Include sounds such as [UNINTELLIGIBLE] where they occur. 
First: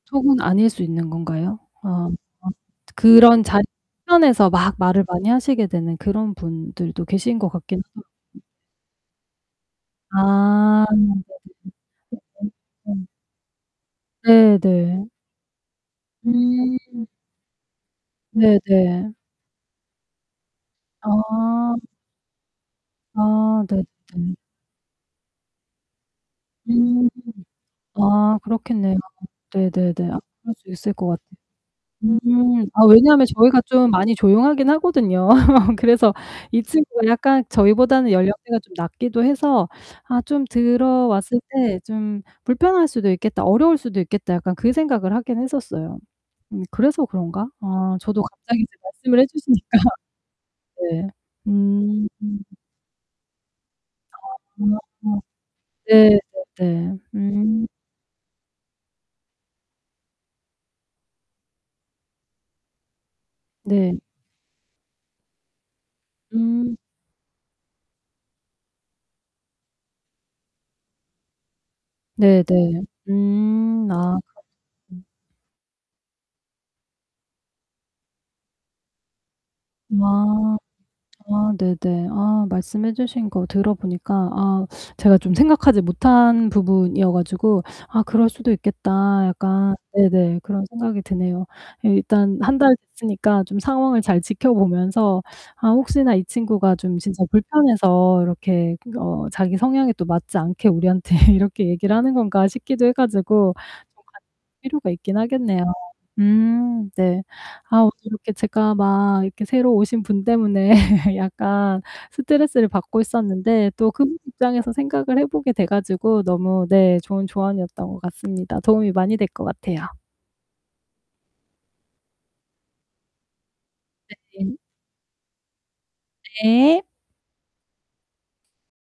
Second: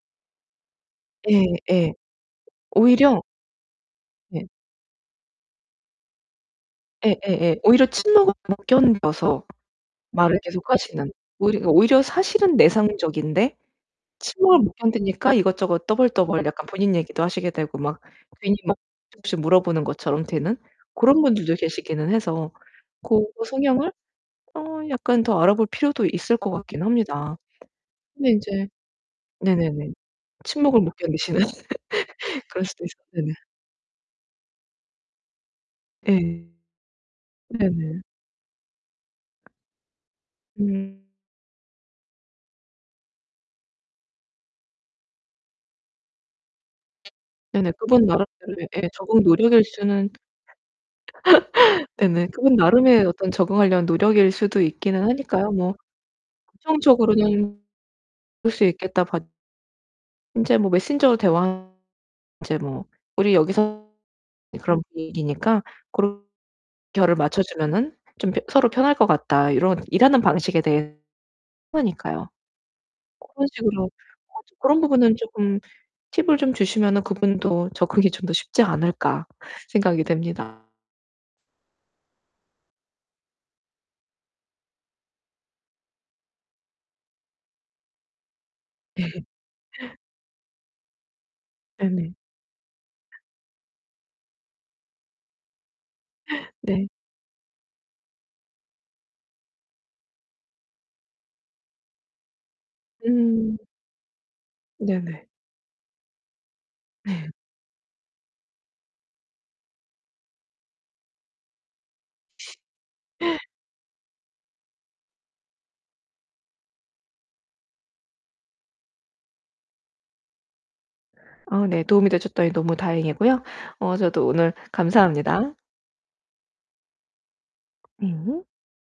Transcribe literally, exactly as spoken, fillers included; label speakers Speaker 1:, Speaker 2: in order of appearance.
Speaker 1: 속은 아닐 수 있는
Speaker 2: 예
Speaker 1: 건가요?
Speaker 2: 예.
Speaker 1: 아 [UNINTELLIGIBLE]
Speaker 2: 오히려
Speaker 1: 그런 자 [UNINTELLIGIBLE]
Speaker 2: 예.
Speaker 1: 에서 막 말을 많이 하시게 되는 그런 분들도 계신 것
Speaker 2: 예예예.
Speaker 1: 같기는
Speaker 2: 오히려
Speaker 1: 하
Speaker 2: 침목을
Speaker 1: [UNINTELLIGIBLE]
Speaker 2: 못 견뎌서 말을
Speaker 1: 아
Speaker 2: 계속하시는 오히려 오히려 사실은
Speaker 1: [UNINTELLIGIBLE]
Speaker 2: 내상적인데
Speaker 1: 네
Speaker 2: 침묵을 못
Speaker 1: 네.
Speaker 2: 견디니까 이것저것 떠벌떠벌 약간 본인
Speaker 1: 음.
Speaker 2: 얘기도 하시게 되고 막 괜히
Speaker 1: 네
Speaker 2: 막
Speaker 1: 네.
Speaker 2: 조금씩 물어보는 것처럼 되는 고런 분들도
Speaker 1: 아.
Speaker 2: 계시기는 해서 고
Speaker 1: 아 네
Speaker 2: 성향을
Speaker 1: 네.
Speaker 2: 어 약간 더 알아볼 필요도 있을 것 같긴
Speaker 1: 음.
Speaker 2: 합니다. 근데
Speaker 1: 아
Speaker 2: 이제
Speaker 1: 그렇겠네요.
Speaker 2: 네네네.
Speaker 1: 네네네. 아 그럴 수
Speaker 2: 침묵을
Speaker 1: 있을
Speaker 2: 못
Speaker 1: 것 같아요.
Speaker 2: 견디시는
Speaker 1: 음.
Speaker 2: [LAUGHS] 그럴 수도
Speaker 1: 아
Speaker 2: 있어
Speaker 1: 왜냐하면
Speaker 2: 네네.
Speaker 1: 저희가 좀 많이 조용하기는 하거든요. [LAUGHS] 그래서
Speaker 2: 예.
Speaker 1: 이 친구가 약간
Speaker 2: 네네.
Speaker 1: 저희보다는 연령대가 좀 낮기도 해서 아 좀
Speaker 2: 음.
Speaker 1: 들어왔을 때 '좀 불편할 수도 있겠다. 어려울 수도 있겠다.' 약간 그 생각을 하기는 했었어요. 음 그래서 그런가?
Speaker 2: 네네.
Speaker 1: 아
Speaker 2: 그분
Speaker 1: 저도 갑자기
Speaker 2: 나름대로의
Speaker 1: 이제
Speaker 2: 예
Speaker 1: 말씀을
Speaker 2: 적응
Speaker 1: 해
Speaker 2: 노력일
Speaker 1: 주시니까
Speaker 2: 수는
Speaker 1: 네.
Speaker 2: [LAUGHS]
Speaker 1: 음.
Speaker 2: 네네. 그분 나름의 어떤 적응하려는 노력일
Speaker 1: 아
Speaker 2: 수도 있기는
Speaker 1: [UNINTELLIGIBLE]
Speaker 2: 하니까요 뭐
Speaker 1: 네네네.
Speaker 2: 긍정적으로는
Speaker 1: 음.
Speaker 2: '그럴 수 있겠다.' 봐 이제 뭐 메신저로 대화 [UNINTELLIGIBLE] 이제 뭐 '우리 여기서
Speaker 1: 네.
Speaker 2: 그런 분위기니까 그런
Speaker 1: 음.
Speaker 2: 결을 맞춰주면은 좀 펴 서로 편할 것 같다.' 이런 일하는 방식에 대해 [UNINTELLIGIBLE] 그러니까요.
Speaker 1: 네네.
Speaker 2: 고런
Speaker 1: 음
Speaker 2: 식으로
Speaker 1: 아
Speaker 2: [UNINTELLIGIBLE] '고런
Speaker 1: [UNINTELLIGIBLE]
Speaker 2: 부분은 조금 팁을 좀 주시면은 그분도 접근이 좀 더 쉽지 않을까?' 생각이
Speaker 1: 아.
Speaker 2: 됩니다.
Speaker 1: 아 네네. 아 말씀해 주신 거 들어 보니까 아 제가 좀 생각하지 못한 부분이어 가지고 '아 그럴 수도
Speaker 2: 예
Speaker 1: 있겠다.' 약간
Speaker 2: [LAUGHS]
Speaker 1: 네네 그런 생각이 드네요.
Speaker 2: 네네.
Speaker 1: 일단 한 달 됐으니까 좀 상황을 잘 지켜 보면서 '아 혹시나 이 친구가
Speaker 2: 네.
Speaker 1: 좀 진짜 불편해서 이렇게 어 자기 성향에 또 맞지 않게 우리한테 이렇게 얘기를 하는 건가?' 싶기도 해 가지고
Speaker 2: 음.
Speaker 1: 좀 같 [UNINTELLIGIBLE] 필요가 있기는
Speaker 2: 네네.
Speaker 1: 하겠네요. 음 네.
Speaker 2: 네.
Speaker 1: 아 오늘 이렇게 제가 막 이렇게 새로 오신 분 때문에 [LAUGHS] 약간 스트레스를 받고
Speaker 2: [LAUGHS]
Speaker 1: 있었는데 또 그분 입장에서 생각을 해 보게 돼 가지고 너무 네 좋은 조언이었던 것 같습니다. 도움이 많이 될 것 같아요.
Speaker 2: 아 네 도움이 되셨다니 너무 다행이고요 어 저도 오늘
Speaker 1: 네네.
Speaker 2: 감사합니다.
Speaker 1: 네.
Speaker 2: 음.